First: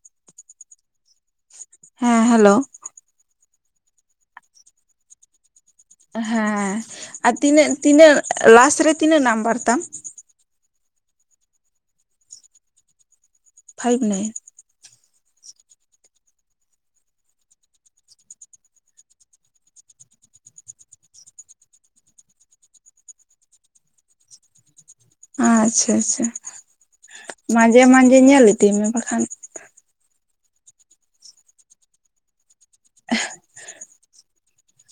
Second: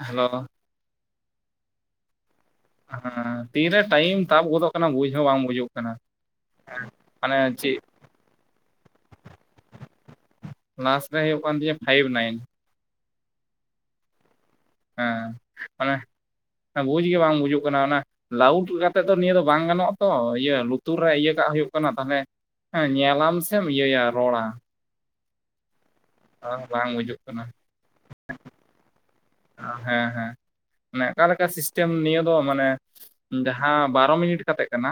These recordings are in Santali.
ᱦᱮᱞᱳᱣ᱾ ᱦᱮᱸ ᱦᱮᱞᱳᱣ᱾ ᱦᱮᱸ ᱛᱤᱨᱮ ᱴᱟᱭᱤᱢ ᱛᱟᱯ ᱜᱚᱫᱚᱜ ᱠᱟᱱᱟ ᱵᱩᱡ ᱦᱚᱸ ᱵᱟᱝ ᱵᱩᱡᱚᱜ ᱦᱮᱸ ᱟᱨ ᱛᱤᱱᱟᱹᱜ ᱛᱤᱱᱟᱹᱜ ᱞᱟᱥ ᱨᱮ ᱛᱤᱱᱟᱹᱜ ᱱᱟᱢᱵᱟᱨ ᱛᱟᱢ? ᱞᱟᱥ ᱨᱮ ᱦᱩᱭᱩᱜ ᱠᱟᱱ ᱛᱤᱧᱟᱹ ᱯᱷᱟᱭᱤᱵ ᱱᱟᱭᱤᱱ᱾ Five nine. ᱦᱮᱸ ᱚᱱᱮ ᱵᱩᱡᱽ ᱜᱮ ᱵᱟᱝ ᱵᱩᱡᱚᱜ ᱠᱟᱱᱟ ᱚᱱᱮ ᱞᱟᱣᱩᱰ ᱨᱮᱠᱟᱛᱮᱜ ᱫᱚ ᱱᱤᱭᱟᱹ ᱫᱚ ᱵᱟᱝ ᱜᱟᱱᱚᱜᱼᱟ ᱛᱚ ᱤᱭᱟᱹ ᱞᱩᱛᱩᱨ ᱨᱮ ᱤᱭᱟᱹ ᱠᱟᱜ ᱦᱩᱭᱩᱜ ᱠᱟᱱᱟ ᱛᱟᱦᱟᱞᱮ ᱦᱮᱸ ᱧᱮᱞᱟᱢ ᱥᱮ ᱤᱭᱟᱹᱭᱟ ᱨᱚᱲᱟ᱾ ᱟᱪᱷᱟ ᱟᱪᱷᱟ ᱵᱟᱝ ᱵᱩᱡᱩᱜ ᱠᱟᱱᱟ ᱢᱟᱡᱷᱮ ᱢᱟᱡᱷᱮ ᱧᱮᱞ ᱤᱫᱤ ᱢᱮ ᱵᱟᱠᱷᱟᱱ᱾ ᱚ ᱦᱮᱸ ᱦᱮᱸ ᱢᱟᱱᱮ ᱚᱠᱟᱞᱮᱠᱟ ᱥᱤᱥᱴᱮᱢ ᱱᱤᱭᱟᱹ ᱫᱚ ᱢᱟᱱᱮ ᱡᱟᱦᱟᱸ ᱵᱟᱨᱚ ᱢᱤᱱᱤᱴ ᱠᱟᱛᱮᱜ ᱠᱟᱱᱟ᱾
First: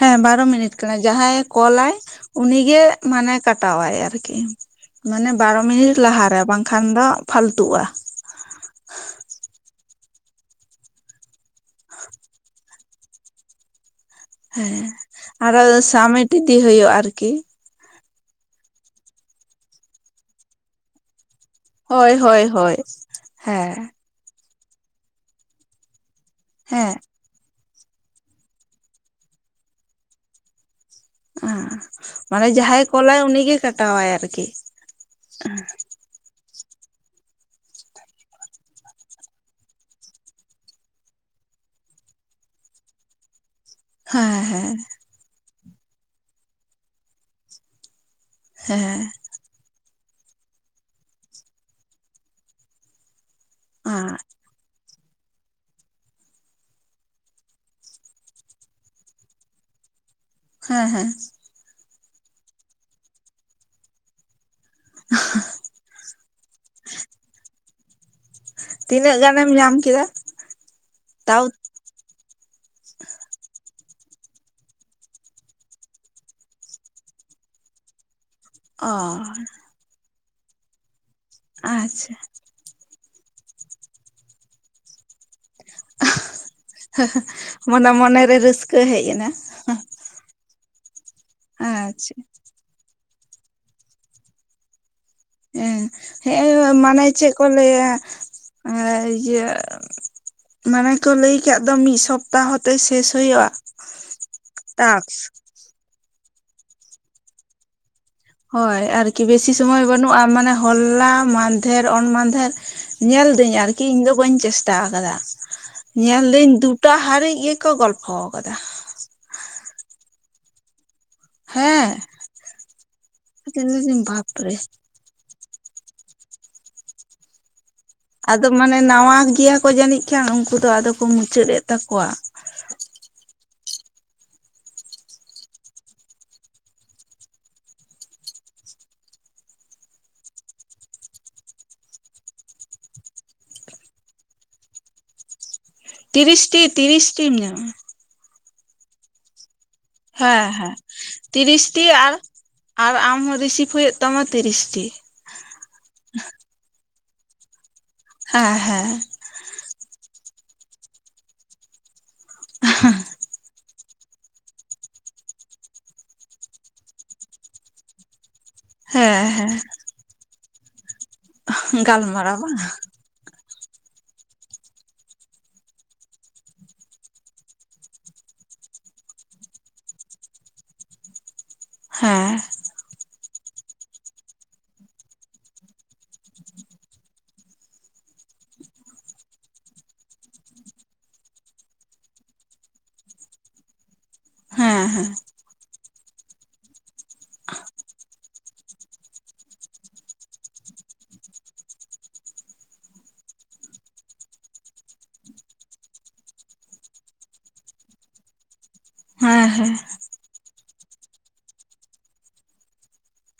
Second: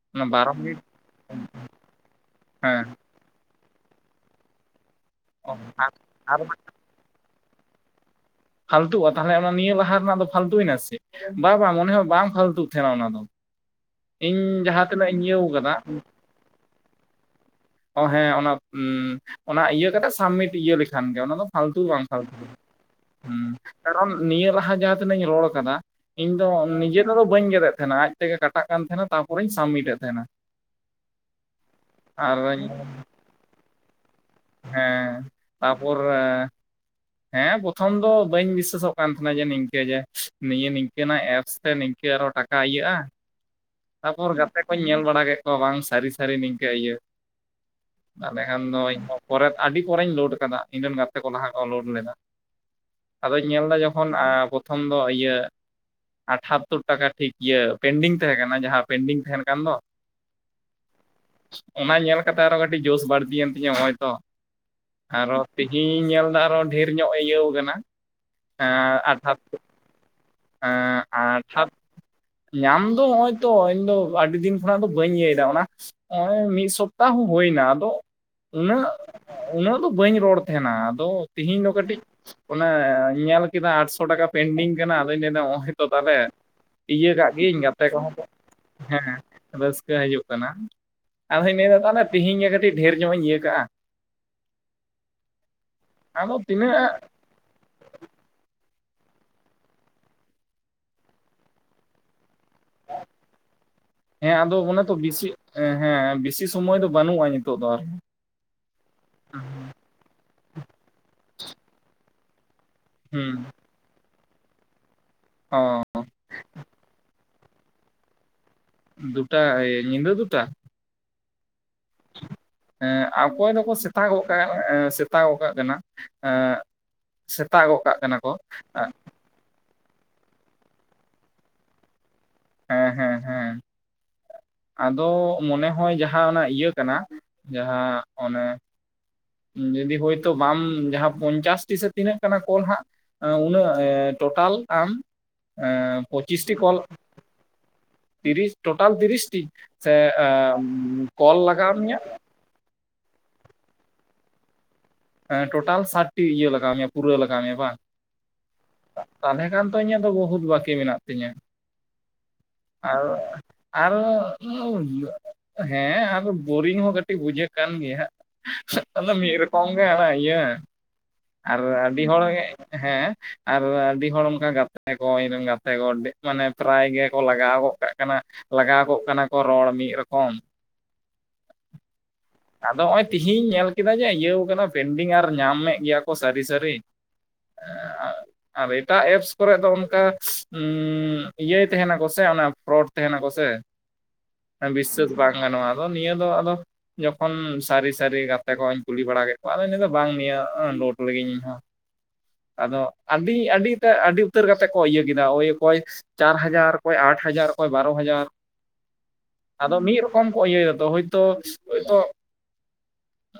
ᱦᱮᱸ ᱵᱟᱨᱚ ᱢᱤᱱᱤᱴ ᱠᱟᱱᱟᱭ ᱡᱟᱦᱟᱸᱭᱮ ᱠᱚᱞᱟᱭ ᱩᱱᱤᱜᱮ ᱦᱮᱸ ᱢᱟᱱᱮ ᱠᱟᱴ ᱴᱟᱣᱟᱭ ᱟᱨᱠᱤ ᱢᱟᱱᱮ ᱵᱟᱨᱚ ᱢᱤᱱᱤᱴ ᱟᱨ ᱞᱟᱦᱟᱨᱮ ᱵᱟᱝᱠᱷᱟᱱ ᱫᱚ ᱯᱷᱟᱞᱛᱩᱜᱼᱟ᱾ ᱯᱷᱟᱞᱛᱩᱼᱟ ᱛᱟᱦᱚᱞᱮ ᱚᱱᱟ ᱱᱤᱭᱟᱹ ᱞᱟᱦᱟ ᱨᱮᱱᱟᱜ ᱫᱚ ᱯᱷᱟᱞᱛᱩᱭᱮᱱᱟ ᱥᱮ ᱵᱟᱝ ᱵᱟᱝ ᱢᱚᱱᱮ ᱦᱚᱸ ᱵᱟᱝ ᱯᱷᱟᱞᱛᱩᱜ ᱛᱟᱦᱮᱱᱟ ᱚᱱᱟ ᱫᱚ᱾ ᱤᱧ ᱦᱮᱸ ᱡᱟᱦᱟᱸ ᱛᱤᱱᱟᱹᱜ ᱤᱧ ᱤᱭᱟᱹᱣ ᱟᱨ ᱠᱟᱫᱟ ᱥᱟᱢᱤᱴ ᱤᱫᱤ ᱦᱳᱭᱳᱜᱼᱟ ᱟᱨᱠᱤ᱾ ᱚ ᱦᱮᱸ ᱚᱱᱟ ᱚᱱᱟ ᱤᱭᱟᱹ ᱠᱟᱛᱮᱜ ᱥᱟᱵᱢᱤᱴ ᱤᱭᱟᱹ ᱞᱮᱠᱷᱟᱱ ᱜᱮ ᱚᱱᱟ ᱫᱚ ᱯᱷᱟᱞᱛᱩ ᱫᱚ ᱵᱟᱝ ᱦᱳᱭ ᱯᱷᱟᱞᱛᱩ ᱦᱳᱭ ᱦᱳᱭ ᱦᱩᱸ ᱦᱮᱸ ᱠᱟᱨᱚᱱ ᱱᱤᱭᱟᱹ ᱞᱟᱦᱟ ᱡᱟᱦᱟᱸ ᱛᱤᱱᱟᱹᱜᱧ ᱨᱚᱲ ᱠᱟᱫᱟ᱾ ᱤᱧ ᱫᱚ ᱦᱮᱸ ᱱᱤᱡᱮ ᱛᱮᱫᱚ ᱵᱟᱹᱧ ᱜᱮᱫᱮᱫ ᱛᱟᱦᱮᱸᱱᱟ ᱟᱡᱛᱮ ᱜᱮ ᱠᱟᱴᱟᱜ ᱠᱟᱱ ᱛᱟᱦᱮᱱᱟ ᱛᱟᱨᱯᱚᱨᱮᱧ ᱥᱟᱵᱢᱤᱴ ᱮᱫ ᱛᱟᱦᱮᱱᱟ᱾ ᱚᱸ ᱢᱟᱱᱮ ᱟᱨᱤᱧ ᱡᱟᱦᱟᱸᱭ ᱠᱚᱞᱟᱭ ᱩᱱᱤᱜᱮ ᱠᱟᱴᱟᱣᱟᱭ ᱟᱨᱠᱤ᱾ ᱦᱮᱸ ᱛᱟᱯᱚᱨ ᱮᱸ ᱦᱮᱸ ᱯᱨᱚᱛᱷᱚᱢ ᱫᱚ ᱵᱟᱹᱧ ᱵᱤᱥᱟᱹᱥᱚᱜ ᱠᱟᱱ ᱛᱟᱦᱮᱸᱱᱟ ᱡᱮ ᱱᱤᱝᱠᱟᱹ ᱡᱮ ᱱᱤᱭᱟᱹ ᱱᱤᱝᱠᱟᱹᱱᱟᱜ ᱮᱯᱥ ᱛᱮ ᱱᱤᱝᱠᱟᱹ ᱟᱨᱦᱚ ᱴᱟᱠ ᱠᱟ ᱤᱭᱟᱹᱜᱼᱟ᱾ ᱛᱟᱨᱯᱚᱨ ᱦᱮᱸ ᱜᱟᱛᱮ ᱦᱮᱸ ᱠᱚᱧ ᱧᱮᱞ ᱵᱟᱲᱟ ᱠᱮᱜ ᱠᱚᱣᱟ ᱵᱟᱝ ᱥᱟᱹᱨᱤ ᱥᱟᱹᱨᱤ ᱱᱤᱝᱠᱟᱹ ᱤᱭᱟᱹ ᱛᱟᱦᱞᱮ ᱠᱷᱟᱱ ᱫᱚ ᱦᱮᱸ ᱤᱧ ᱯᱚᱨᱮ ᱟᱹᱰᱤ ᱯᱚᱨᱮᱧ ᱞᱳᱰ ᱠᱟᱫᱟ ᱤᱧ ᱨᱮᱱ ᱜᱟᱛᱮ ᱠᱚ ᱞᱟᱦᱟ ᱠᱚ ᱞᱳᱰ ᱞᱮᱫᱟ ᱟᱫᱚᱧ ᱧᱮᱞᱫᱟ ᱡᱚᱠᱷᱚᱱ ᱟᱻ ᱯᱨᱚᱛᱷᱚᱢ ᱫᱚ ᱤᱭᱟᱹ ᱟᱴᱷᱟᱛᱳᱨ ᱴᱟᱠᱟ ᱴᱷᱤᱠ ᱤᱭᱟᱹ ᱯᱮᱱᱰᱤᱝ ᱛᱟᱦᱮᱸ ᱠᱟᱱᱟ ᱡᱟᱦᱟᱸ ᱯᱮᱱᱰᱤᱝ ᱛᱟᱦᱮᱱ ᱠᱟᱱ ᱫᱚ ᱦᱮᱸ ᱦᱮᱸ ᱚᱱᱟ ᱧᱮᱞ ᱠᱟᱛᱮᱜ ᱟᱨᱚ ᱠᱟᱹᱴᱤᱡ ᱡᱳᱥ ᱵᱟᱹᱲᱛᱤᱭᱮᱱ ᱛᱤᱧᱟᱹ ᱱᱚᱜ-ᱚᱭ ᱛᱚ ᱟᱨᱚ ᱛᱮᱦᱤᱧ ᱧᱮᱞᱫᱟ ᱟᱨᱚ ᱰᱷᱮᱨ ᱧᱚᱜ ᱤᱭᱟᱹᱣ ᱠᱟᱱᱟ ᱟᱴᱷᱟᱛᱚ ᱜᱚᱝᱠᱮ ᱮᱸ ᱟᱴᱷᱟᱛᱚ ᱧᱟᱢ ᱫᱚ ᱱᱚᱜ-ᱚᱭ ᱛᱚ ᱤᱧ ᱫᱚ ᱟᱹᱰᱤ ᱫᱤᱱ ᱠᱷᱚᱱᱟᱜ ᱫᱚ ᱵᱟᱹᱧ ᱤᱭᱟᱹᱭᱮᱫᱟ ᱚᱱᱟ ᱱᱚᱜ-ᱚᱭ ᱢᱤᱫ ᱥᱚᱯᱛᱟᱦ ᱦᱚᱸ ᱦᱩᱭᱱᱟ ᱟᱫᱚ ᱩᱱᱟᱹᱜ ᱚ ᱩᱱᱟᱹᱜ ᱫᱚ ᱵᱟᱹᱧ ᱨᱚᱲ ᱛᱟᱦᱮᱱᱟ ᱟᱫᱚ ᱛᱮᱦᱤᱧ ᱫᱚ ᱠᱟᱹᱴᱤᱡ ᱟᱪᱪᱷᱟ ᱚᱱᱟ ᱧᱮᱞ ᱠᱮᱫᱟ ᱟᱴᱥᱚ ᱴᱟᱠᱟ ᱯᱮᱱᱰᱤᱝ ᱠᱟᱱᱟ ᱟᱫᱚᱧ ᱞᱟᱹᱭ ᱫᱟ ᱚ ᱦᱚᱭᱛᱳ ᱛᱟᱦᱚᱞᱮ ᱤᱭᱟᱹ ᱠᱟᱜ ᱜᱤᱭᱟᱹᱧ ᱜᱟᱛᱮ ᱢᱟᱱᱮ ᱠᱚᱦᱚᱸ ᱢᱚᱱᱮᱨᱮ ᱨᱟᱹᱥᱠᱟᱹ ᱦᱮᱡ ᱮᱱᱟ ᱦᱮᱸ ᱨᱟᱹᱥᱠᱟᱹ ᱦᱤᱡᱩᱜ ᱠᱟᱱᱟ ᱟᱫᱚᱧ ᱞᱟᱹᱭᱫᱟ ᱛᱟᱦᱚᱞᱮ ᱟᱪᱪᱷᱟ ᱛᱤᱦᱤᱧ ᱜᱟ ᱠᱟᱹ ᱟᱹᱰᱤ ᱰᱷᱮᱨ ᱧᱚᱜ ᱤᱧ ᱤᱭᱟᱹ ᱠᱟᱜ-ᱟ ᱦᱮᱸ ᱟᱫᱚ ᱦᱮᱸ ᱛᱤᱱᱟᱹᱜ ᱢᱟᱱᱮ ᱪᱮᱫ ᱠᱚ ᱞᱟᱹᱭᱟ ᱟᱨ ᱤᱭᱟᱹ ᱢᱟᱱᱮ ᱠᱚ ᱞᱟᱹᱭ ᱟᱠᱟᱫ ᱫᱚ ᱢᱤᱫ ᱥᱚᱯ ᱥᱚᱯᱛᱟᱦᱚᱛᱮ ᱥᱮᱥ ᱦᱩᱭᱩᱜ-ᱟ ᱟᱫᱚ ᱚᱱᱮ ᱛᱚ ᱴᱟᱠᱥ ᱵᱮᱥᱤ ᱦᱮᱸ ᱦᱮᱸ ᱵᱮᱥᱤ ᱥᱚᱢᱚᱭ ᱫᱚ ᱵᱟᱹᱱᱩᱜ-ᱟ ᱱᱤᱛᱚᱜ ᱫᱚ ᱟᱨ ᱦᱳᱭ ᱟᱨᱠᱤ ᱵᱮᱥᱤ ᱥᱚᱢᱚᱭ ᱵᱟᱹᱱᱩᱜ-ᱟ ᱢᱟᱱᱮ ᱦᱚᱞᱟ ᱢᱟᱫᱷᱮᱨ ᱚᱱ ᱢᱟᱫᱷᱮᱨ ᱦᱩᱸ ᱧᱮᱞᱫᱟᱹᱧ ᱟᱨᱠᱤ ᱤᱧ ᱫᱚ ᱵᱟᱹᱧ ᱪᱮᱥᱴᱟ ᱟᱠᱟᱫᱟ ᱚ ᱧᱮᱞᱫᱟᱹᱧ ᱫᱩᱴᱟ ᱦᱟᱹᱨᱤᱡ ᱜᱮᱠᱚ ᱜᱚᱞᱯᱷᱚ ᱟᱠᱟᱫᱟ ᱫᱩᱴᱟ ᱧᱤᱫᱟᱹ ᱫᱩᱴᱟ ᱦᱮᱸ ᱚᱠᱚᱭ ᱫᱚᱠᱚ ᱥᱮᱛᱟᱜᱚᱜ ᱵᱟᱯᱨᱮ ᱠᱟᱛᱷᱟ ᱥᱮ ᱥᱮᱛᱟᱜ ᱠᱟᱜ ᱠᱟᱱᱟ ᱮᱜ ᱥᱮᱛᱟᱜᱚᱜ ᱠᱟᱜ ᱠᱟᱱᱟ ᱠᱚ ᱟᱫᱚ ᱢᱟᱱᱮ ᱱᱟᱣᱟ ᱜᱮᱭᱟ ᱠᱚ ᱡᱟᱹᱱᱤᱡ ᱠᱷᱟᱱ ᱩᱱᱠᱩ ᱫᱚ ᱟᱫᱚ ᱠᱚ ᱢᱩᱪᱟᱹᱫ ᱮᱫ ᱛᱟᱠᱚᱣᱟ ᱦᱮᱸ ᱦᱮᱸ ᱦᱮᱸ ᱟᱫᱚ ᱢᱚᱱᱮ ᱦᱚᱭ ᱡᱟᱦᱟᱸ ᱚᱱᱟ ᱤᱭᱟᱹ ᱠᱟᱱᱟ ᱡᱟᱦᱟᱸ ᱚᱱᱮ ᱡᱩᱫᱤ ᱦᱳᱭᱛᱳ ᱵᱟᱢ ᱡᱟᱦᱟᱸ ᱯᱚᱧᱪᱟᱥᱴᱤ ᱥᱮ ᱛᱤᱱᱟᱹᱜ ᱠᱟᱱᱟ ᱠᱚᱞ ᱦᱟᱸᱜ ᱩᱱᱟᱹᱜ ᱴᱳᱴᱟᱞ ᱟᱢ ᱯᱚᱸᱪᱤᱥᱴᱤ ᱠᱚᱞ ᱪᱤᱢ ᱧᱟᱢᱟ ᱛᱤᱨᱤᱥ ᱴᱳᱴᱟᱞ ᱛᱤᱨᱤᱥ ᱴᱤ ᱦᱮᱸ ᱦᱮᱸ ᱛᱤᱨᱤᱥ ᱴᱤ ᱢᱮᱭᱟ ᱟᱨ ᱟᱢ ᱦᱚ ᱨᱤᱥᱤᱵ ᱦᱩᱭᱩᱜ ᱛᱟᱢᱟ ᱛᱤᱨᱤᱥᱴᱤ ᱦᱮᱸ ᱴᱳᱴᱟᱞ ᱥᱟᱴ ᱴᱤ ᱤᱭᱟᱹ ᱞᱟᱜᱟᱣ ᱢᱮᱭᱟ ᱯᱩᱨᱟᱹ ᱞᱟᱜᱟᱣ ᱢᱮᱭᱟ ᱵᱟᱝ ᱦᱮᱸ ᱦᱮᱸ ᱛᱟᱦᱚᱞᱮ ᱠᱷᱟᱱ ᱛᱚ ᱤᱧᱟᱹᱜ ᱫᱚ ᱵᱚᱦᱩᱛ ᱵᱟᱠᱤ ᱢᱮᱱᱟᱜ ᱛᱤᱧᱟ ᱟᱨ ᱦᱮᱸ ᱟᱨ ᱵᱳᱨᱤᱝ ᱦᱚᱸ ᱠᱟᱹᱴᱤᱡ ᱵᱩᱡᱷᱟᱹᱜ ᱠᱟᱱ ᱜᱮᱭᱟ ᱟᱫᱚ ᱦᱮᱸ ᱢᱤᱫ ᱦᱮᱸ ᱨᱚᱠᱚᱢ ᱜᱮ ᱟᱨ ᱟᱹᱰᱤ ᱦᱚᱲ ᱜᱟᱞᱢᱟᱨᱟᱣ ᱵᱟᱝ ᱦᱮᱸ ᱟᱨ ᱟᱹᱰᱤ ᱦᱚᱲ ᱚᱱᱠᱟ ᱜᱟᱛᱮ ᱟᱠᱟ ᱤᱧ ᱨᱮᱱ ᱜᱟᱛᱮ ᱠᱚ ᱢᱟᱱᱮ ᱯᱮᱨᱟᱭ ᱜᱮ ᱠᱚ ᱞᱟᱜᱟᱣ ᱜᱚᱜ ᱠᱟᱜ ᱠᱟᱱᱟ ᱞᱟᱜᱟᱣ ᱠᱚᱜ ᱠᱟᱱᱟ ᱠᱚ ᱨᱚᱲ ᱢᱤᱫ ᱨᱚᱠᱚᱢ ᱦᱮᱸ ᱟᱫᱚ ᱱᱚᱜ-ᱚᱭ ᱛᱤᱦᱤᱧ ᱧᱮᱞ ᱠᱮᱫᱟ ᱡᱮ ᱤᱭᱟᱹᱣ ᱠᱟᱱᱟ ᱯᱮᱱᱰᱤᱝ ᱟᱨ ᱧᱟᱢᱮᱫ ᱜᱮᱭᱟ ᱠᱚ ᱥᱟᱹᱨᱤ ᱥᱟᱹᱨᱤ ᱟᱨ ᱮᱴᱟᱜ ᱮᱯᱥ ᱠᱚᱨᱮ ᱫᱚ ᱚᱱᱠᱟ ᱤᱭᱟᱹᱭ ᱛᱟᱦᱮᱱᱟᱠᱚ ᱥᱮ ᱚᱱᱟ ᱯᱷᱨᱚᱰ ᱛᱟᱦᱮᱱᱟᱠᱚ ᱥᱮ ᱦᱮᱸ ᱦᱮᱸ ᱵᱤᱥᱥᱟᱹᱥ ᱵᱟᱝ ᱜᱟᱱᱚᱜ-ᱟ ᱟᱫᱚ ᱱᱤᱭᱟᱹ ᱫᱚ ᱟᱫᱚ ᱡᱚᱠᱷᱚᱱ ᱥᱟᱹᱨᱤ ᱥᱟᱹᱨᱤ ᱜᱟᱛᱮ ᱠᱚᱧ ᱠᱩᱞᱤ ᱵᱟᱲᱟ ᱠᱮᱫ ᱠᱚᱣᱟ ᱟᱫᱚᱧ ᱞᱟᱭ ᱫᱚ ᱵᱟᱝ ᱤᱭᱟ ᱞᱳᱰ ᱞᱤᱜᱤᱧ ᱤᱧ ᱦᱚ [unintelligible] ᱟᱫᱚ ᱟᱹᱰᱤ [unintelligible] ᱴᱟᱜ ᱟ. ᱰᱤ ᱩᱛᱟᱹᱨ ᱠᱟᱛᱮ ᱠᱚ ᱤᱭᱟ ᱠᱮᱫᱟ ᱳᱭ ᱚᱠᱚᱭ ᱪᱟᱨ ᱦᱟᱡᱟᱨ ᱚᱠᱚᱭ ᱟᱴ ᱦᱟᱡᱟᱨ ᱚᱠᱚᱭ ᱵᱟᱨᱚ ᱦᱟᱡᱟᱨ ᱦᱮᱸ ᱦᱮᱸ ᱟᱫᱚ ᱢᱤᱫ ᱨᱚᱠᱚᱢ ᱠᱚ ᱤᱭᱟ. ᱫᱚ ᱦᱳᱭᱛᱳ [unintelligible]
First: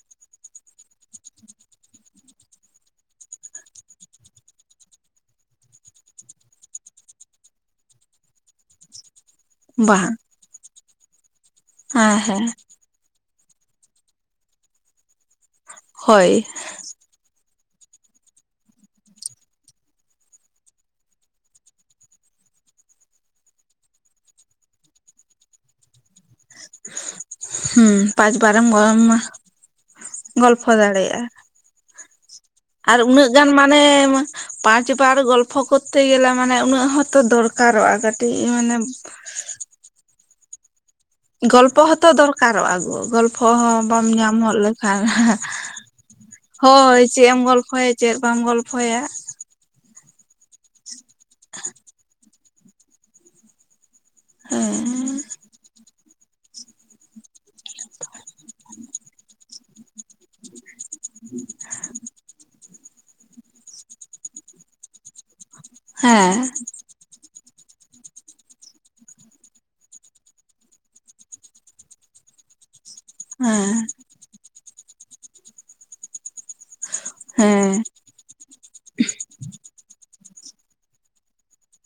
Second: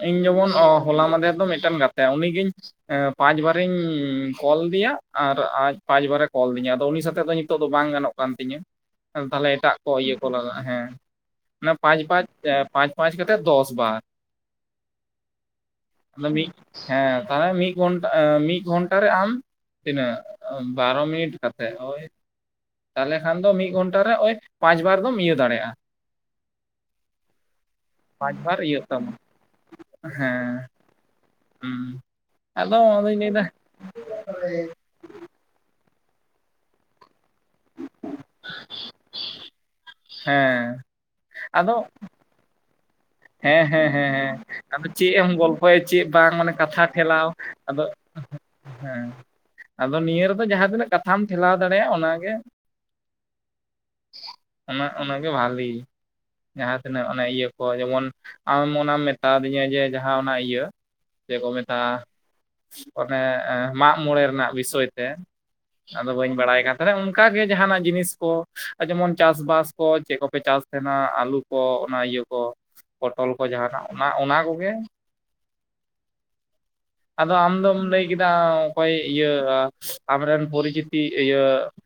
ᱤᱧ ᱡᱮᱢᱚᱱ ᱦᱚᱞᱟ ᱢᱟᱫᱷᱮᱨ ᱫᱚ ᱢᱤᱫᱴᱮᱱ ᱜᱟᱛᱮ ᱩᱱᱤᱜᱤᱧ ᱯᱟᱸᱪ ᱵᱟᱨᱤᱧ ᱠᱚᱞ ᱟᱫᱮᱭᱟ ᱟᱨ ᱟᱡ ᱯᱟᱸᱪ ᱵᱟᱨᱮ ᱠᱚᱞ ᱟᱫᱤᱧᱟ ᱟᱫᱚ ᱩᱱᱤ ᱥᱟᱛᱮᱜ ᱫᱚ ᱱᱤᱛᱚᱜ ᱫᱚ ᱵᱟᱝ ᱜᱟᱱᱚᱜ ᱠᱟᱱ ᱛᱤᱧᱟᱹ ᱛᱟᱦᱚᱞᱮ ᱮᱴᱟᱜ ᱠᱚ ᱵᱟᱝ ᱤᱭᱟᱹ ᱠᱚ ᱞᱟᱜᱟᱜᱼᱟ ᱦᱮᱸ ᱚᱱᱟ ᱯᱟᱸᱪ ᱦᱮᱸ ᱯᱟᱸᱪ ᱦᱮᱸ ᱯᱟᱸᱪ ᱯᱟᱸᱪ ᱠᱟᱛᱮᱫ ᱫᱚᱥ ᱵᱟᱨ [unintelligible] ᱚᱱᱟ ᱦᱳᱭ ᱢᱤᱫ ᱦᱮᱸ ᱛᱟᱦᱚᱞᱮ ᱢᱤᱫ ᱜᱷᱚᱱᱴᱟ [unintelligible] [unintelligible] ᱨᱮ ᱟᱢ ᱛᱤᱱᱟᱹᱜ ᱵᱟᱨᱚ ᱢᱤᱱᱤᱴ ᱠᱟᱛᱮ ᱳᱭ ᱛᱟᱦᱚᱞᱮ ᱠᱷᱟᱱ ᱫᱚ ᱢᱤᱫ ᱜᱷᱚᱱᱴᱟ ᱨᱮ ᱳᱭ ᱯᱟᱸᱪ ᱵᱟᱨ ᱫᱚᱢ ᱤᱭᱟᱹ ᱫᱟᱲᱮᱭᱟᱜᱼᱟ [unintelligible] ᱦᱩᱸ ᱯᱟᱸᱪ ᱵᱟᱨ ᱵᱟᱨᱮᱢ ᱤᱭᱟᱹᱜ ᱛᱟᱢᱟ [unintelligible] ᱦᱮᱸ ᱜᱚᱞᱯᱷᱚ ᱫᱟᱲᱮᱭᱟᱜᱼᱟ ᱦᱩᱸ ᱟᱫᱚ [unintelligible] ᱟᱨ ᱟᱫᱚᱧ ᱩᱱᱟᱹᱜ ᱞᱟᱹᱭᱫᱟ ᱜᱟᱱ ᱢᱟᱱᱮ [unintelligible] ᱯᱟᱸᱪ ᱵᱟᱨ ᱜᱚᱞᱯᱷᱚ ᱠᱚᱨᱛᱮ ᱜᱮᱞᱮ ᱢᱟᱱᱮ ᱩᱱᱟᱹᱜ ᱦᱚᱛᱚ ᱫᱚᱨᱠᱟᱨᱚᱜᱼᱟ ᱠᱟᱴ ᱤᱡ ᱢᱟᱱᱮ ᱦᱮᱸ᱾ ᱟᱫᱚ ᱜᱚᱞᱯᱚ ᱦᱚᱛᱚ ᱫᱚᱨᱠᱟᱨᱚᱜᱟ ᱜᱳ ᱜᱚᱞᱯᱚ ᱦᱮᱸ ᱦᱚᱸ ᱦᱮᱸ ᱵᱟᱢ ᱦᱮᱸ ᱦᱮᱸ ᱧᱟᱢ ᱦᱚᱜ ᱟᱫᱚ ᱞᱮᱠᱷᱟᱱ ᱪᱮᱫ ᱮᱢ ᱜᱚᱞᱯᱷᱚᱭᱟ ᱪᱮᱫ ᱵᱟᱝ ᱢᱟᱱᱮ [unintelligible] ᱠᱟᱛᱷᱟ ᱦᱳᱭ ᱴᱷᱮᱞᱟᱣ ᱪᱮᱫ ᱮᱢ ᱜᱚᱞᱯᱷᱚ ᱟᱫᱚ ᱪᱮᱫ ᱵᱟᱢ ᱜᱚᱞᱯᱷᱚᱭᱟ ᱟᱫᱚ ᱱᱤᱭᱟᱹ ᱨᱮᱫᱚ ᱡᱟᱦᱟᱸ ᱛᱤᱱᱟᱹᱜ ᱠᱟᱛᱷᱟᱢ ᱴᱷᱮᱞᱟᱣ ᱫᱟᱲᱮᱭᱟᱜᱼᱟ ᱚᱱᱟᱜᱮ ᱚᱱᱟ ᱦᱮᱸ ᱚᱱᱟᱜᱮ ᱵᱷᱟᱞᱤ [unintelligible] ᱡᱟᱦᱟᱸ ᱛᱤᱱᱟᱹᱜ ᱚᱱᱮ ᱤᱭᱟᱹ ᱠᱚ ᱡᱮᱢᱚᱱ ᱟᱢ ᱚᱱᱟᱢ ᱢᱮᱛᱟ ᱫᱤᱧᱟ ᱡᱮ ᱡᱟᱦᱟᱸ ᱚᱱᱟ ᱤᱭᱟᱹ [unintelligible] ᱪᱮᱫ ᱠᱚ ᱢᱮᱛᱟᱜᱼᱟ [unintelligible] ᱚᱱᱮ ᱢᱟᱜ ᱢᱚᱬᱮ ᱨᱮᱱᱟᱜ ᱵᱤᱥᱚᱭ ᱛᱮ [unintelligible] ᱟᱫᱚ ᱵᱟᱹᱧ ᱦᱮᱸ ᱵᱟᱲᱟᱭ ᱠᱟᱱ ᱛᱟᱞᱦᱮ ᱚᱱᱠᱟ ᱜᱮ ᱡᱟᱦᱱᱟᱜ ᱡᱤᱱᱤᱥ ᱠᱚ ᱡᱮᱢᱚᱱ ᱪᱟᱥ ᱵᱟᱥ ᱠᱚ ᱪᱮᱫ ᱠᱚᱯᱮ ᱪᱟᱥ ᱛᱟᱦᱮᱱᱟ ᱟᱞᱩ ᱠᱚ ᱚᱱᱟ ᱤᱭᱟᱹ ᱠᱚ ᱯᱚᱴᱚᱞ ᱠᱚ ᱦᱮᱸ ᱡᱟᱦᱱᱟᱜ ᱚᱱᱟ [unintelligible] ᱠᱚᱜᱮ ᱟᱫᱚ ᱟᱢ ᱦᱮᱸ ᱫᱚᱢ ᱞᱟᱹᱭ ᱠᱮᱫᱟ ᱚᱠᱚᱭ ᱤᱭᱟᱹ ᱟᱢᱨᱮᱱ ᱯᱚᱨᱤᱪᱤᱛᱤ ᱤᱭᱟᱹ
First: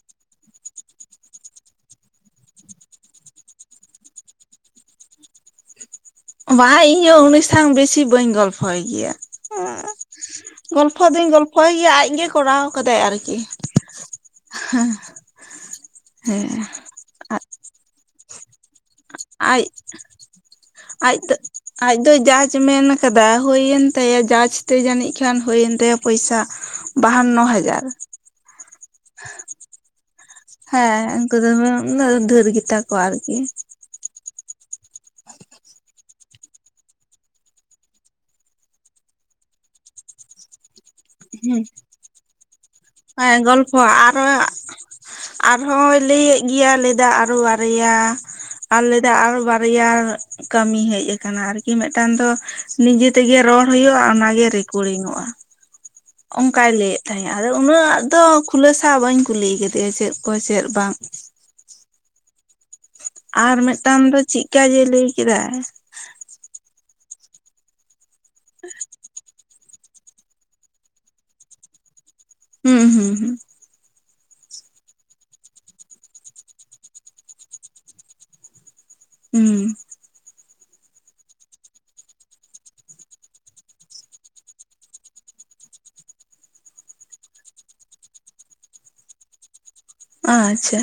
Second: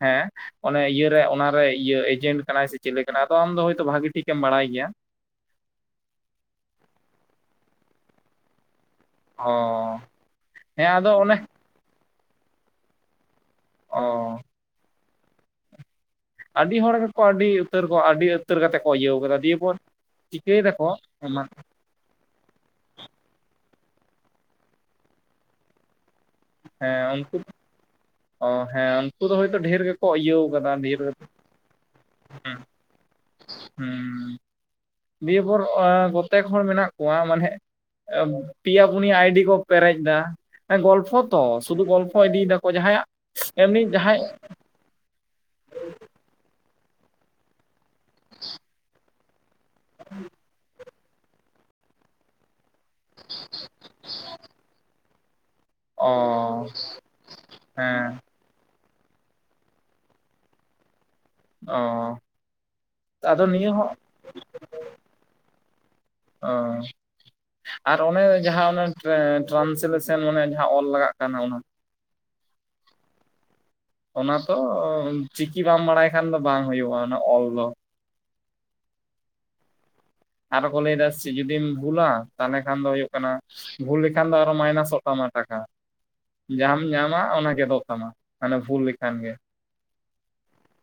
ᱦᱮᱸ ᱚᱱᱮ ᱤᱭᱟᱹᱨᱮ ᱚᱱᱟᱨᱮ ᱤᱭᱟᱹ ᱮᱡᱮᱱᱴ ᱠᱟᱱᱟᱭ ᱥᱮ ᱪᱤᱞᱮ ᱠᱟᱱᱟᱭ ᱟᱫᱚ ᱟᱢᱫᱚ ᱦᱚᱭᱛᱚ ᱵᱷᱟᱜᱤ ᱴᱷᱤᱠᱮᱢ ᱵᱟᱲᱟᱭ ᱜᱮᱭᱟ ᱵᱟᱝ ᱤᱧ ᱦᱚ ᱩᱱᱤ ᱥᱟᱣ ᱵᱮᱥᱤ ᱵᱟᱹᱧ ᱜᱚᱞᱯᱷᱚᱭ ᱜᱮᱭᱟ ᱚ ᱦᱮᱸ [unintelligible] ᱦᱮᱸ ᱜᱚᱞᱯᱷᱚ ᱟᱫᱚ ᱫᱚᱧ ᱚᱱᱮ ᱜᱚᱞᱯᱷᱚᱭ ᱜᱮᱭᱟ ᱟᱡᱜᱮ ᱠᱚᱨᱟᱣ ᱟᱠᱟᱫᱟᱭ ᱟᱨᱠᱤ ᱚ [unintelligible] ᱟᱹᱰᱤ ᱦᱚᱲ ᱜᱮᱠᱚ ᱟᱹᱰᱤ ᱩᱛᱟᱹᱨ ᱠᱚ ᱟᱹᱰᱤ ᱩᱛᱟᱹᱨ ᱠᱟᱛᱮ ᱠᱚ ᱤᱭᱟᱹᱣ ᱟᱠᱟᱫᱟ ᱟᱡ ᱫᱤᱭᱮᱯᱚᱨ [unintelligible] ᱪᱤᱠᱟᱹᱭ ᱮᱫᱟᱠᱚ ᱟᱡ ᱫᱚ [unintelligible] ᱟᱡ ᱫᱚᱭ ᱡᱟᱡᱽ ᱢᱮᱱ ᱟᱠᱟᱫᱟ ᱦᱩᱭᱮᱱ ᱛᱟᱭᱟ ᱡᱟᱡᱽ ᱛᱮ ᱡᱟᱹᱱᱤᱡ ᱠᱷᱟᱱ ᱦᱩᱭᱮᱱ ᱛᱟᱭᱟ ᱯᱚᱭᱥᱟ ᱦᱮᱸ ᱩᱱᱠᱩ ᱵᱟᱦᱟᱱᱚ ᱦᱟᱡᱟᱨ ᱚ ᱦᱮᱸ ᱩᱱᱠᱩ ᱫᱚ ᱦᱳᱭᱛᱳ ᱰᱷᱮᱨ ᱜᱮᱠᱚ ᱤᱭᱟᱹ ᱦᱮᱸ ᱩᱱᱠᱩ ᱫᱚᱢᱮ [unintelligible] ᱫᱷᱟᱹᱨ ᱜᱮ ᱛᱟᱠᱚᱣᱟ ᱟᱨᱠᱤ ᱦᱩᱸ ᱫᱤᱭᱮᱯᱚᱨ ᱠᱚᱛᱮᱠ ᱦᱚᱲ ᱢᱮᱱᱟᱜ ᱠᱚᱣᱟ ᱢᱟᱱᱮ ᱯᱮᱭᱟ ᱯᱩᱱᱤᱭᱟ ᱟᱭᱰᱤ ᱠᱚ ᱯᱮᱨᱮᱡ ᱮᱫᱟ ᱜᱚᱞᱯᱷᱚ ᱛᱚ ᱥᱩᱫᱷᱩ ᱜᱚᱞᱯᱷᱚ ᱤᱫᱤᱭ ᱮᱫᱟᱠᱚ ᱡᱟᱦᱟᱸ ᱦᱮᱸ ᱜᱚᱞᱯᱚ ᱟᱨᱚ ᱟᱨᱦᱚᱸᱭ ᱞᱟᱹᱭ ᱮᱜ ᱜᱮᱭᱟ ᱞᱟᱹᱭ ᱮᱫᱟ ᱟᱨᱚ ᱵᱟᱨᱭᱟ [unintelligible] ᱟᱨ ᱞᱟᱭ ᱫᱟᱭ ᱟᱨᱚ [unintelligible] [unintelligible] ᱠᱟᱹᱢᱤ ᱦᱮᱡ ᱟᱠᱟᱱᱟ ᱟᱨᱠᱤ ᱢᱤᱫᱴᱟᱱ ᱫᱚ ᱱᱤᱡᱮ ᱛᱮᱜᱮ ᱨᱚᱲ ᱦᱩᱭᱩᱜᱼᱟ ᱚᱱᱟᱜ ᱜᱮ ᱨᱮᱠᱚᱲᱤᱝᱚᱜᱼᱟ ᱚ ᱚᱱᱠᱟᱭ ᱞᱟᱹᱭᱮᱫ ᱛᱟᱦᱮᱸᱫ-ᱟ ᱟᱫᱚ ᱩᱱᱟᱹᱜ ᱦᱮᱸ ᱫᱚ ᱠᱷᱩᱞᱟᱹ ᱥᱟᱶ ᱵᱟᱹᱧ ᱠᱩᱞᱤ ᱟᱠᱟᱫᱮᱭᱟ ᱪᱮᱫ ᱠᱚ ᱪᱮᱫ ᱵᱟᱝ ᱚ ᱟᱫᱚ ᱟᱨ ᱱᱤᱭᱟᱹ ᱦᱚᱸ ᱢᱤᱫᱴᱟᱝ ᱫᱚ ᱪᱮᱫ ᱠᱟ ᱡᱮ ᱞᱟᱹᱭ ᱠᱮᱫᱟ ᱚ [unintelligible] ᱟᱨ ᱚᱱᱮ ᱡᱟᱦᱟᱸ ᱚᱱᱟ ᱴᱨᱟᱱᱥᱞᱮᱥᱚᱱ ᱢᱟᱱᱮ ᱡᱟᱦᱟᱸ ᱚᱞ ᱞᱟᱜᱟᱜ ᱠᱟᱱᱟ ᱚᱱᱟ ᱦᱩᱸ ᱦᱩᱸ ᱦᱩᱸ ᱚᱱᱟ ᱛᱚ ᱪᱤᱠᱤ ᱵᱟᱢ ᱵᱟᱲᱟᱭ ᱠᱷᱟᱱ ᱫᱚ ᱵᱟᱝ ᱦᱩᱭᱩᱜᱼᱟ ᱚᱱᱟ ᱚᱞ ᱫᱚ ᱦᱩᱸ ᱟᱨ ᱠᱚ ᱞᱟᱹᱭ ᱫᱟ ᱪᱮᱫ ᱡᱩᱫᱤᱢ ᱵᱷᱩᱞᱟ ᱛᱟᱦᱚᱞᱮ ᱠᱷᱟᱱ ᱫᱚ ᱦᱩᱭᱩᱜ ᱠᱟᱱᱟ ᱵᱷᱩᱞ ᱞᱮᱠᱷᱟᱱ ᱫᱚ ᱟᱨᱚ ᱢᱟᱭᱱᱟᱥᱚᱜ ᱛᱟᱢᱟ ᱴᱟᱠᱟ ᱡᱟᱦᱟᱸᱟᱢ ᱧᱟᱢᱟ ᱚ ᱜᱮᱫᱚᱜ ᱛᱟᱢᱟ ᱢᱟᱱᱮ ᱵᱷᱩᱞ ᱞᱮᱠᱷᱟᱱ ᱜᱮ ᱟᱪᱪᱷᱟ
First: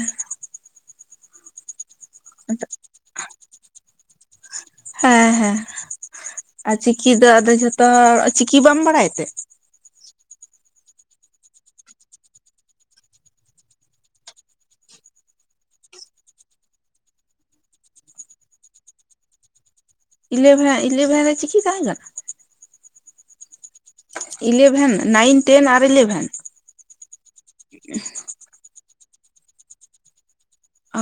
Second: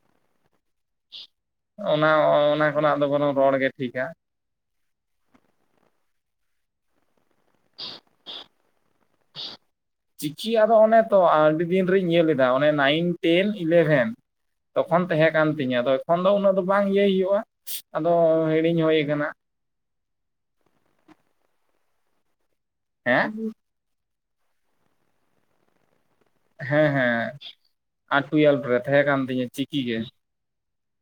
ᱚᱱᱟ ᱚᱱᱟ ᱠᱷᱚᱱᱟᱜ ᱫᱚ ᱵᱚᱨᱚᱢ ᱨᱚᱲ ᱜᱮ ᱴᱷᱤᱠᱟ ᱦᱮᱸ ᱦᱮᱸ ᱟᱨ ᱪᱤᱠᱤ ᱫᱚ ᱟᱫᱚ ᱡᱚᱛᱚ ᱪᱤᱠᱤ ᱵᱟᱢ ᱵᱟᱲᱟᱭ ᱛᱮ ᱪᱤᱠᱤ ᱟᱫᱚ ᱚᱱᱮ ᱛᱚ ᱟᱹᱰᱤ ᱫᱤᱱ ᱨᱤᱧ ᱧᱮᱞ ᱞᱮᱫᱟ ᱚᱱᱮ ᱱᱟᱭᱤᱱ ᱴᱮᱱ ᱤᱞᱮᱵᱷᱮᱱ ᱛᱚᱠᱷᱚᱱ ᱛᱟᱦᱮᱸ ᱠᱟᱱ ᱛᱤᱧᱟᱹ ᱟᱫᱚ ᱮᱠᱷᱚᱱ ᱫᱚ ᱩᱱᱟᱹᱜ ᱫᱚ ᱵᱟᱝ ᱤᱭᱟᱹᱭ ᱦᱩᱭᱩᱜᱼᱟ ᱟᱫᱚ ᱦᱤᱲᱤᱧ ᱦᱚᱭ ᱟᱠᱟᱱᱟ ᱤᱞᱮᱵᱷᱮᱱ ᱤᱞᱮᱵᱷᱮᱱ ᱨᱮ ᱪᱤᱠᱤ ᱛᱟᱦᱮᱸ ᱠᱟᱱᱟ ᱦᱮᱸ ᱤᱞᱵᱷᱮᱱ ᱱᱟᱭᱤᱱ ᱴᱮᱱ ᱟᱨ ᱤᱞᱵᱷᱮᱱ ᱦᱮᱸ ᱦᱮᱸ ᱟᱨ ᱴᱩᱭᱮᱞᱵᱷ ᱨᱮ ᱛᱟᱦᱮᱸ ᱠᱟᱱ ᱛᱤᱧᱟ ᱪᱤᱠᱤ ᱜᱮ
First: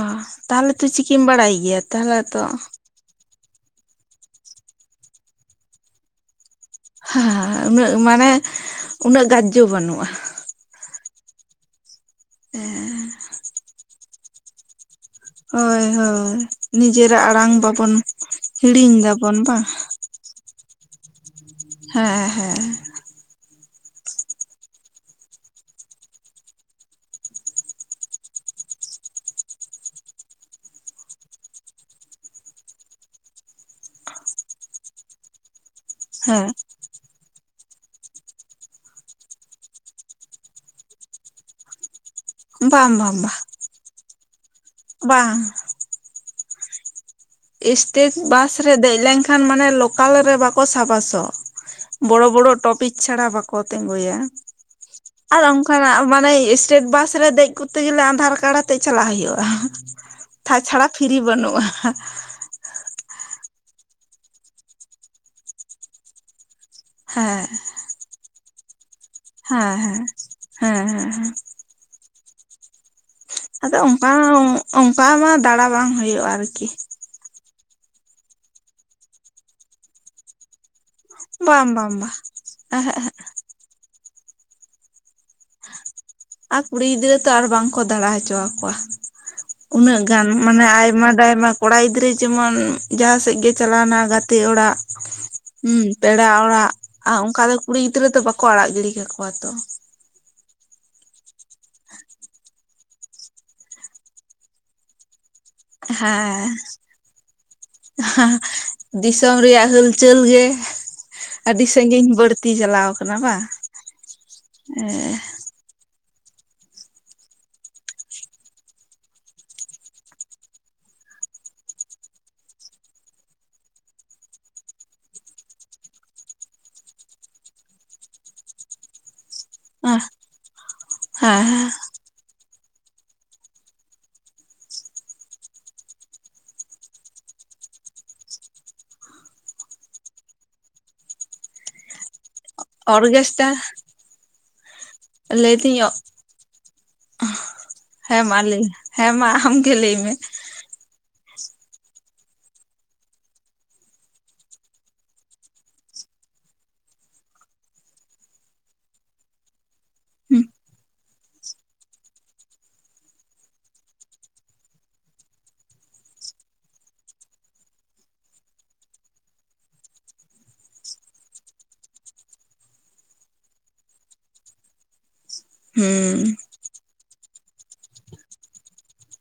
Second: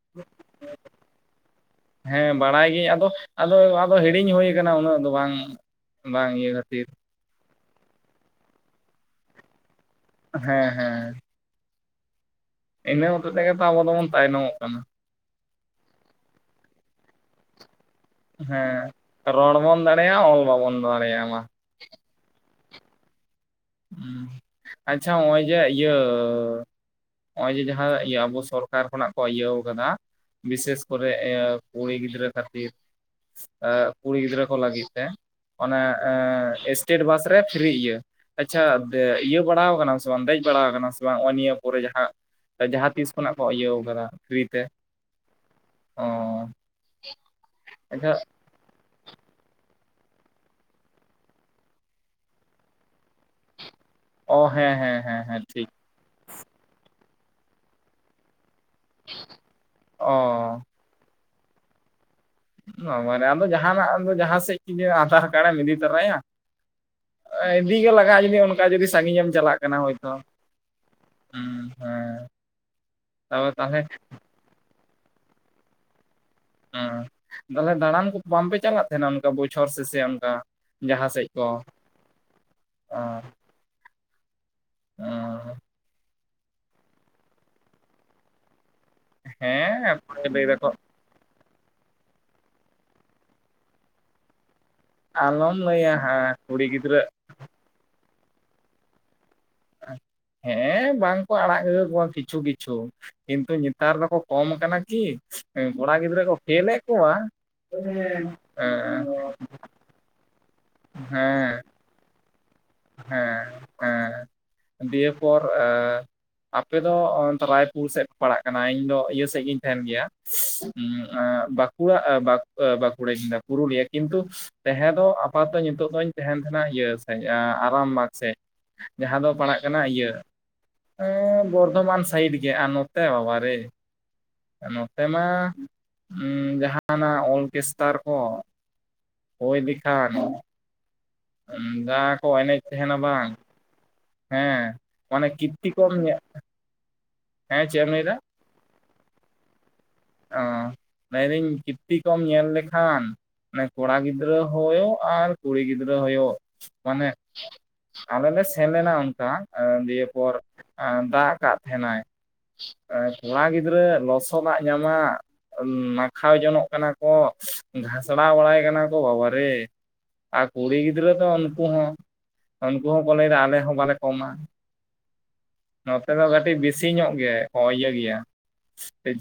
ᱚ ᱛᱟᱦᱚᱞᱮ ᱛᱚ ᱪᱤᱠᱤᱢ ᱵᱟᱲᱟᱭ ᱜᱮᱭᱟ ᱛᱟᱦᱚᱞᱮ ᱛᱚ ᱤᱧ ᱟᱫᱚ ᱟᱫᱚ ᱟᱫᱚ ᱦᱤᱲᱤᱧ ᱦᱩᱭ ᱠᱟᱱᱟ ᱩᱱᱟᱹᱜ ᱫᱚ ᱵᱟᱝ ᱵᱟᱝ ᱤᱭᱟᱹ ᱠᱷᱟᱹᱛᱤᱨ ᱦᱮᱸ ᱩᱱᱟᱹᱜ ᱢᱟᱱᱮ ᱩᱱᱟᱹᱜ ᱜᱟᱡᱡᱚ ᱵᱟᱹᱱᱩᱜᱼᱟ ᱦᱮᱸ ᱦᱮᱸ ᱤᱱᱟᱹ ᱦᱚᱛᱮ ᱛᱮᱜᱮ ᱛᱚ ᱟᱵᱚ ᱫᱚᱵᱚᱱ ᱛᱟᱭᱱᱚᱢᱚᱜ ᱠᱟᱱᱟ ᱦᱳᱭ ᱦᱳᱭ ᱱᱤᱡᱮᱨᱟᱜ ᱟᱲᱟᱝ ᱵᱟᱵᱚᱱ ᱦᱤᱲᱤᱧ ᱫᱟᱵᱚᱱ ᱨᱚᱲ ᱵᱟᱝ [unintelligible] ᱚᱞ ᱵᱟ ᱵᱚᱱ ᱫᱟᱬᱮᱭᱟᱜ-ᱟ ᱢᱟ ᱦᱮᱸ ᱦᱮᱸ ᱦ ᱟᱪᱪᱷᱟ ᱱᱚᱜᱼᱚᱭ ᱡᱮ ᱤᱭᱟᱹ ᱱᱚᱜᱼᱚᱭ ᱡᱮ ᱡᱟᱦᱟᱸ ᱤᱭᱟᱹ ᱟᱵᱚ ᱥᱚᱨᱠᱟᱨ ᱠᱷᱚᱱᱟᱜ ᱠᱚ ᱤᱭᱟᱹᱣ ᱟᱠᱟᱫᱟ ᱵᱤᱥᱮᱥ ᱠᱚᱨᱮ ᱮᱭᱟᱹ ᱠᱩᱲᱤ ᱜᱤᱫᱽᱨᱟᱹ ᱠᱷᱟᱹᱛᱤᱨ ᱠᱩᱲᱤ ᱜᱤᱫᱽᱨᱟᱹ ᱠᱚ ᱞᱟᱹᱜᱤᱫ ᱛᱮ ᱚᱱᱮ ᱦᱮᱸ ᱮᱥᱴᱮᱴ ᱵᱟᱥ ᱨᱮ ᱯᱷᱨᱤ ᱤᱭᱟᱹ ᱟᱪᱪᱷᱟ ᱤᱭᱟᱹ ᱵᱟᱲᱟ ᱟᱠᱟᱱᱟᱢ ᱥᱮ ᱵᱟᱝ ᱫᱮᱡ ᱵᱟᱲᱟ ᱟᱠᱟᱱᱟᱢ ᱥᱮ ᱵᱟᱝ ᱱᱚᱜᱼᱚᱭ ᱱᱤᱭᱟᱹ ᱠᱚᱨᱮ ᱡᱟᱦᱟᱸ ᱡᱟᱦᱟᱸ ᱵᱟᱝ ᱛᱤᱥ ᱵᱟᱝ ᱠᱷᱚᱱᱟᱜ ᱵᱟᱝ ᱠᱚ ᱤᱭᱟᱹᱣ ᱟᱠᱟᱫᱟ ᱯᱷᱨᱤᱛᱮ ᱵᱟᱝ ᱚᱻ ᱥᱴᱮᱴ ᱵᱟᱥ ᱨᱮ ᱫᱮᱡ ᱞᱮᱱᱠᱷᱟᱱ ᱢᱟᱱᱮ ᱞᱚᱠᱟᱞ ᱨᱮ ᱵᱟᱠᱚ ᱥᱟᱵᱟᱥᱚ ᱵᱚᱲᱚ ᱵᱚᱲᱚ ᱴᱚᱯᱤᱠ ᱪᱷᱟᱲᱟ ᱵᱟᱠᱚ ᱠᱚ ᱛᱮᱸᱜᱳᱭᱟ ᱚ ᱦᱮᱸ ᱦᱮᱸ ᱦᱮᱸ ᱟᱨ ᱦᱮᱸ ᱴᱷᱤᱠ ᱚᱱᱠᱟᱱᱟᱜ ᱢᱟᱱᱮ ᱥᱴᱮᱴ ᱵᱟᱥ ᱨᱮ ᱫᱮᱡ ᱠᱚᱛᱛᱮ ᱜᱮᱞᱮ ᱟᱸᱫᱷᱟᱨ ᱠᱟᱲ ᱟᱛᱮᱜ ᱪᱟᱞᱟᱜ ᱦᱩᱭᱩᱜᱼᱟ ᱚ ᱛᱟᱪᱷᱟᱲᱟ ᱯᱷᱤᱨᱤ ᱵᱟᱹᱱᱩᱜᱼᱟ [inaudible] ᱟᱫᱚ ᱡᱟᱦᱟᱱᱟᱜ ᱡᱟᱦᱟᱸ ᱥᱮᱫ ᱠᱤᱟᱨ ᱟᱸᱫᱷᱟᱨ ᱠᱟᱨᱰ ᱮᱢ ᱤᱫᱤ ᱛᱚᱨᱟᱭᱟ ᱦᱮᱸ ᱤᱫᱤ ᱜᱮ ᱞᱟᱜᱟᱜ-ᱟ ᱡᱩᱫᱤ ᱚᱱᱠᱟ ᱡᱩᱫᱤ ᱥᱟᱸᱜᱤᱧ ᱮᱢ ᱪᱟᱞᱟᱜ ᱦᱮᱸ ᱠᱟᱱᱟ ᱦᱮᱸ ᱦᱳᱭᱛᱳ ᱦᱮᱸ ᱦᱮᱸ ᱦᱮᱸ ᱦᱩᱸ ᱦᱮᱸ ᱛᱚᱵᱮ ᱟᱫᱚ ᱛᱟᱦᱚᱞᱮ ᱚᱱᱠᱟ ᱚᱱᱠᱟ ᱢᱟ ᱫᱟᱸᱬᱟ ᱵᱟᱝ ᱦᱩᱭᱩᱜᱼᱟ ᱟᱨᱠᱤ ᱦᱩᱸ ᱛᱟᱦᱚᱞᱮ ᱫᱟᱸᱬᱟᱱ ᱠᱚ ᱵᱟᱝᱯᱮ ᱪᱟᱞᱟᱜ ᱛᱟᱦᱮᱱᱟ ᱚᱱᱠᱟ ᱵᱚᱪᱷᱚᱨ ᱥᱮ ᱥᱮ ᱚᱱᱠᱟ ᱡᱟᱦᱟᱸ ᱥᱮᱫ ᱠᱚ ᱵᱟᱝ ᱵᱟᱝ ᱵᱟᱝ ᱦᱮᱸ ᱟᱨ ᱟᱨ ᱟᱨ ᱠᱩᱲᱤ ᱜᱤᱫᱽᱨᱟᱹ ᱛᱚ ᱟᱨ ᱵᱟᱝ ᱠᱚ ᱫᱟᱸᱬᱟ ᱦᱚᱪᱚ ᱟᱠᱚᱣᱟ ᱦᱮᱸ ᱩᱱᱟᱹᱜ ᱛᱟᱯᱚᱨᱮ ᱜᱟᱱ ᱞᱟᱹᱭ ᱢᱟᱱᱮ ᱫᱟᱠᱚ ᱟᱭᱢᱟ ᱰᱟᱭᱢᱟ ᱠᱚᱲᱟ ᱜᱤᱫᱽᱨᱟᱹ ᱡᱮᱢᱚᱱ ᱡᱟᱦᱟᱸ ᱥᱮᱫ ᱜᱮ ᱪᱟᱞᱟᱣᱱᱟ ᱜᱟᱛᱮ ᱚᱲᱟᱜ ᱟᱞᱚᱢ ᱦᱩᱸ ᱞᱟᱹᱭᱟ ᱯᱮᱲᱟ ᱦᱟᱸ ᱠᱩᱲᱤ ᱚᱲᱟᱜ ᱜᱤᱫᱽᱨᱟᱹ ᱟᱨ ᱚᱱᱠᱟ ᱫᱚ ᱠᱩᱲᱤ ᱜᱤᱫᱽᱨᱟᱹ ᱫᱚ ᱵᱟᱠᱚ ᱟᱲᱟᱜ ᱜᱤᱰᱤ ᱠᱟᱠᱚᱣᱟ ᱛᱚ ᱦᱮᱸ ᱵᱟᱝᱠᱚ ᱟᱲᱟᱜ [inaudible] ᱠᱚᱣᱟ ᱠᱤᱪᱷᱩ ᱠᱤᱪᱷᱩ ᱠᱤᱱᱛᱩ ᱱᱮᱛᱟᱨ ᱫᱚᱠᱚ ᱠᱚᱢ ᱠᱟᱱᱟ ᱠᱤ ᱠᱚᱲᱟ ᱜᱤᱫᱽᱨᱟᱹ ᱠᱚ ᱦᱮᱸ ᱯᱷᱮᱞ ᱮᱫ ᱠᱚᱣᱟ ᱦᱮᱸ [unintelligible] ᱫᱤᱥᱚᱢ ᱨᱮᱭᱟᱜ ᱦᱩᱞᱪᱟᱹᱞ ᱜᱮ ᱦᱮᱸ ᱥᱟᱸᱜᱤᱧ ᱵᱟᱹᱲᱛᱤ ᱪᱟᱞᱟᱜᱼᱟ ᱦᱮᱸ ᱦᱮᱸ ᱫᱤᱭᱮ ᱯᱚᱨ ᱟᱻ ᱟᱯᱮ ᱫᱚ ᱚᱱᱛᱮ ᱨᱟᱭᱯᱩᱨ ᱥᱮᱫ ᱯᱮ ᱯᱟᱲᱟᱜ ᱠᱟᱱᱟ ᱤᱧ ᱫᱚ ᱤᱭᱟᱹ ᱥᱮᱫ ᱜᱤᱧ ᱛᱟᱦᱮᱱ ᱜᱮᱭᱟ ᱵᱟᱸᱠᱩᱲᱟ ᱵᱟ ᱵᱟᱸᱠᱩᱲᱟ ᱡᱤᱞᱟ ᱯᱩᱨᱩᱞᱤᱭᱟ ᱠᱤᱱᱛᱩ ᱛᱟᱦᱮᱸ ᱫᱚ ᱟᱯᱟᱛᱚ ᱱᱤᱛᱚᱜ ᱫᱚᱧ ᱛᱟᱦᱮᱱ ᱠᱟᱱᱟ ᱤᱭᱟᱹᱥᱮ ᱟᱨᱟᱢ ᱵᱟᱜᱽ ᱥᱮᱫ ᱡᱟᱦᱟᱸ ᱫᱚ ᱯᱟᱲᱟᱜ ᱠᱟᱱᱟ ᱦᱮᱸ ᱤᱭᱟᱹ ᱦᱮ ᱦᱮᱸ ᱵᱚᱨᱫᱷᱚᱢᱟᱱ ᱥᱟᱭᱤᱰ ᱜᱮ ᱟᱨ ᱱᱚᱛᱮ ᱵᱟᱵᱟ ᱨᱮ ᱱᱚᱛᱮ ᱢᱟ ᱡᱟᱦᱟᱱᱟᱜ ᱚᱨᱠᱮᱥᱴᱟᱨ ᱠᱚ ᱦᱚᱭ ᱞᱮᱠᱷᱟᱱ ᱡᱟ ᱠᱚ ᱮᱱᱮᱡ ᱛᱟᱦᱮᱱᱟ ᱵᱟᱝ [unintelligible] ᱦᱮᱸ ᱢᱟᱱᱮ ᱠᱤᱨᱛᱤ ᱞᱟᱹᱭᱫᱟᱹᱧ ᱠᱚᱢ ᱦᱮᱸ ᱪᱮᱜᱮᱢ ᱦᱮᱸ ᱢᱟ ᱞᱟᱹᱭ ᱦᱮᱸ ᱢᱟ ᱟᱢᱜᱮ ᱞᱟᱹᱭ ᱢᱮ ᱚ ᱞᱟᱹᱭᱫᱟᱹᱧ ᱠᱤᱛᱛᱤ ᱠᱚᱢ ᱧᱮᱞ ᱞᱮᱠᱷᱟᱱ ᱢᱟᱱᱮ ᱠᱚᱲᱟ ᱜᱤᱫᱽᱨᱟᱹ ᱦᱳᱭᱳᱜ ᱟᱨ ᱠᱩᱲᱤ ᱜᱤᱫᱽᱨᱟᱹ ᱦᱳᱭᱳᱜ ᱢᱟᱱᱮ ᱟᱞᱮ ᱞᱮ ᱥᱮᱱ ᱞᱮᱱᱟ ᱚᱱᱠᱟ ᱫᱤᱭᱮ ᱯᱚᱨ ᱫᱟᱜ ᱟᱠᱟᱫ ᱛᱟᱦᱮᱸᱱᱟᱭ ᱠᱚᱲᱟ ᱜᱤᱫᱽᱨᱟᱹ ᱞᱚᱥᱚᱫᱟᱜ ᱡᱟᱢᱟ ᱱᱟᱠᱷᱟᱣ ᱡᱚᱱᱚᱜ ᱠᱟᱱᱟ ᱠᱚ ᱜᱷᱟᱥᱲᱟᱣ ᱵᱟᱲᱟᱭ ᱠᱟᱱᱟ ᱠᱚ ᱵᱟᱵᱟ ᱨᱮ ᱾ ᱟᱨ ᱠᱩᱲᱤ ᱜᱤᱫᱽᱨᱟᱹ ᱫᱚ ᱩᱱᱠᱩ ᱦᱚᱸ ᱩᱱᱠᱩ ᱦᱚᱸᱠᱚ ᱞᱟᱹᱭ ᱫᱟ ᱟᱞᱮ ᱦᱚᱸ ᱵᱟᱞᱮ ᱠᱚᱢᱟ ᱾ ᱱᱚᱛᱮ ᱦᱩᱸ ᱫᱚ ᱠᱟᱹᱴᱤᱡ ᱵᱤᱥᱤ ᱧᱚᱜ ᱜᱮ ᱠᱚ ᱤᱭᱟᱹ ᱜᱮᱭᱟ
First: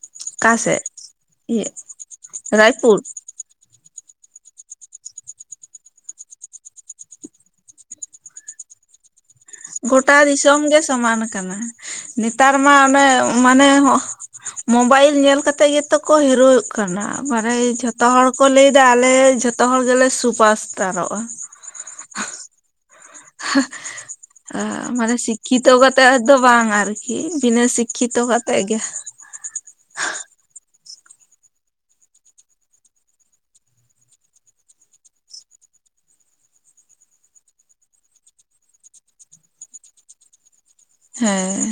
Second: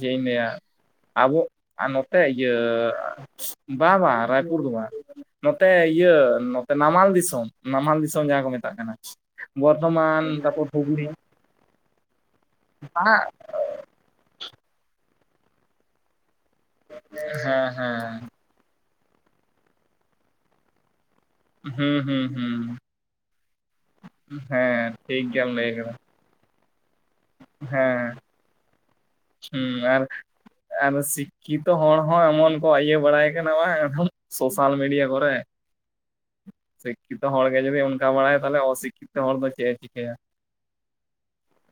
ᱪᱮᱫ ᱤᱧ ᱞᱟᱹᱭᱟ ᱚᱠᱟ ᱥᱮᱫ ᱟᱵᱚ ᱤᱭᱟᱹ ᱟᱨ ᱱᱚᱛᱮ ᱤᱭᱟᱹ ᱨᱟᱭᱯᱩᱨ ᱵᱟ ᱵᱟᱝ ᱨᱟᱭᱯᱩᱨ ᱫᱚ ᱵᱟᱝ ᱱᱚᱛᱮ ᱤᱭᱟᱹ ᱱᱚᱛᱮ ᱱᱟᱢᱟᱞ ᱫᱤᱥᱚᱢ ᱱᱟᱢᱟᱞ ᱫᱤᱥᱚᱢ ᱡᱟᱦᱟᱸ ᱠᱚ ᱢᱮᱛᱟᱜ ᱠᱟᱱᱟ ᱾ ᱜᱚᱴᱟ ᱫᱤᱥᱚᱢ ᱜᱮ ᱥᱚᱢᱟᱱ ᱟᱠᱟᱱᱟ ᱱᱮᱛᱟᱨ ᱢᱟ ᱚᱱᱮ ᱦᱮᱸ ᱢᱟᱱᱮ ᱢᱳᱵᱟᱭᱤᱞ ᱧᱮᱞ ᱠᱟᱛᱮᱜ ᱜᱮᱛᱚ ᱠᱚ ᱦᱤᱨᱚᱜ ᱠᱟᱱᱟ [unintelligible] ᱡᱚᱛᱚ ᱡᱚᱛᱚ ᱦᱮᱸ ᱦᱚᱲ ᱠᱚ ᱞᱟᱹᱭ ᱮᱫᱟ ᱟᱞᱮ ᱡᱷᱚᱛᱚ ᱦᱚᱲ ᱜᱮᱞᱮ ᱥᱩᱯᱟᱥᱴᱟᱨᱚᱜᱼᱟ ᱾ ᱦᱩᱸ ᱦᱩᱸ ᱦᱩᱸ ᱦᱮᱸ ᱢᱟᱱᱮ ᱴᱷᱤᱠ ᱜᱮᱭᱟᱢ ᱞᱟᱹᱭ ᱥᱤᱠᱠᱷᱤᱛᱚ ᱠᱟᱫᱟ ᱠᱟᱛᱮ ᱫᱚ ᱵᱟᱝ ᱟᱨᱠᱤ ᱵᱤᱱᱟᱹ ᱦᱮᱸ ᱥᱤᱠᱠᱷᱤᱛᱚ ᱠᱟᱛᱮ ᱛᱮᱜ ᱜᱮ ᱦᱩᱸ ᱟᱨ [inaudible] ᱟᱨ ᱥᱤ ᱠᱤ ᱛᱚ ᱦᱚᱲ ᱦᱚᱸ ᱮᱢᱚᱱ ᱠᱚ ᱤᱭᱟᱹ ᱵᱟᱲᱟᱭ ᱠᱟᱱᱟ ᱵᱟᱝ ᱥᱳᱥᱟᱞ ᱢᱤᱰᱤᱭᱟ ᱠᱚᱨᱮ ᱥᱤᱠᱠᱷᱤᱛᱚ ᱦᱚᱲ ᱜᱮ ᱡᱩᱫᱤ ᱚᱱᱠᱟ ᱵᱟᱲᱟᱭᱟ ᱛᱟᱦᱚᱞᱮ ᱚᱥᱤᱠᱠᱷᱤᱛᱚ ᱦᱚᱲ ᱫᱚ ᱪᱮᱫ ᱮ ᱪᱤᱠᱟᱹᱭᱟ᱾ ᱦᱮᱸ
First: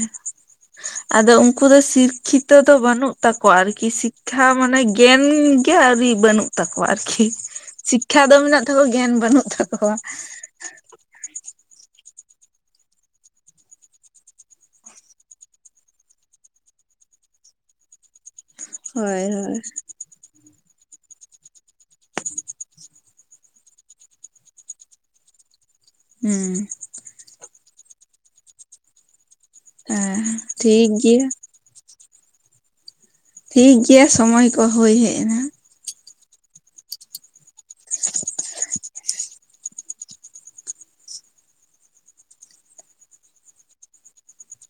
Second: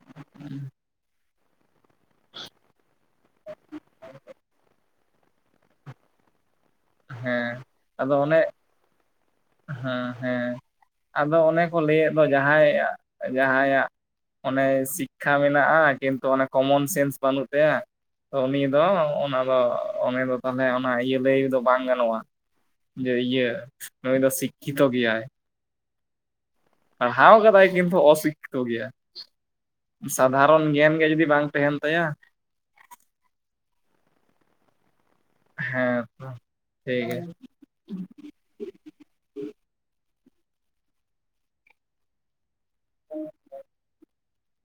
ᱟᱫᱚ ᱩᱱ ᱩᱱᱠᱩ ᱫᱚ ᱥᱤᱠᱠᱷᱤᱛᱚ ᱫᱚ ᱵᱟᱹᱱᱩᱜ ᱛᱟᱠᱚᱣᱟ ᱟᱨᱠᱤ ᱥᱤᱠᱠᱷᱟ ᱢᱟᱱᱮ ᱜᱮᱭᱱ ᱜᱮ ᱟᱹᱣᱨᱤ ᱵᱟᱹᱱᱩᱜ᱾ ᱛᱟᱠᱚᱣᱟ ᱟᱨᱠᱤ ᱦᱮᱸ ᱟᱫᱚ ᱥᱤᱠᱠᱷᱟ ᱫᱚ ᱚᱱᱮ ᱢᱮᱱᱟᱜ ᱛᱟᱠᱚ ᱜᱮᱭᱟᱱ ᱵᱟᱹᱱᱩᱜ ᱛᱟᱠᱚᱣᱟ ᱾ ᱦᱮᱸ ᱦᱮᱸ ᱟᱫᱚ ᱚᱱᱮ ᱠᱚ ᱞᱟᱹᱭ ᱮᱫ ᱫᱚ ᱡᱟᱦᱟᱸᱟᱭ ᱡᱟᱦᱟᱸᱭᱟᱜ ᱚᱱᱮ ᱥᱤᱠᱠᱷᱟ ᱢᱮᱱᱟᱜᱼᱟ, ᱠᱤᱱᱛᱩ ᱚᱱᱮ ᱠᱚᱢᱚᱱ ᱥᱮᱱᱥ ᱵᱟᱹᱱᱩᱜ ᱛᱟᱭᱟ ᱛᱚ ᱩᱱᱤᱼᱼ ᱫᱚ ᱦᱳᱭ ᱚᱱᱟ ᱫᱚ ᱦᱳᱭ ᱚᱱᱮ ᱫᱚ ᱫᱚᱢᱮ ᱚᱱᱟ ᱤᱭᱟᱹ ᱞᱟᱹᱭ ᱫᱚ ᱵᱟᱝ ᱜᱟᱱᱚᱜᱼᱟ ᱡᱮ ᱤᱭᱟᱹ, ᱱᱩᱭ ᱫᱚ ᱥᱤᱠᱠᱷᱤᱛᱚ ᱜᱮᱭᱟᱭ ᱾ ᱦᱩᱸ ᱯᱟᱲᱦᱟᱣ ᱠᱟᱫᱟᱭ ᱠᱤᱱᱛᱩ ᱚᱥᱤᱠᱛᱚ ᱜᱮᱭᱟ᱾ ᱦᱮᱸ ᱥᱟᱫᱷᱟᱨᱚᱱ ᱴᱷᱤᱠ ᱜᱮᱱ ᱜᱮ ᱜᱮᱭᱟ ᱡᱩᱫᱤ ᱵᱟᱝ ᱛᱟᱦᱮᱱ ᱛᱟᱭᱟ ᱴᱷᱤᱠ ᱜᱮᱭᱟ ᱥᱚᱢᱚᱭ ᱠᱚ ᱦᱳᱭ ᱦᱮᱡ ᱮᱱᱟ᱾ ᱦᱮᱸ ᱛᱚ ᱴᱷᱤᱠ ᱜᱮᱭᱟ᱾ ᱦᱸ [unintelligible]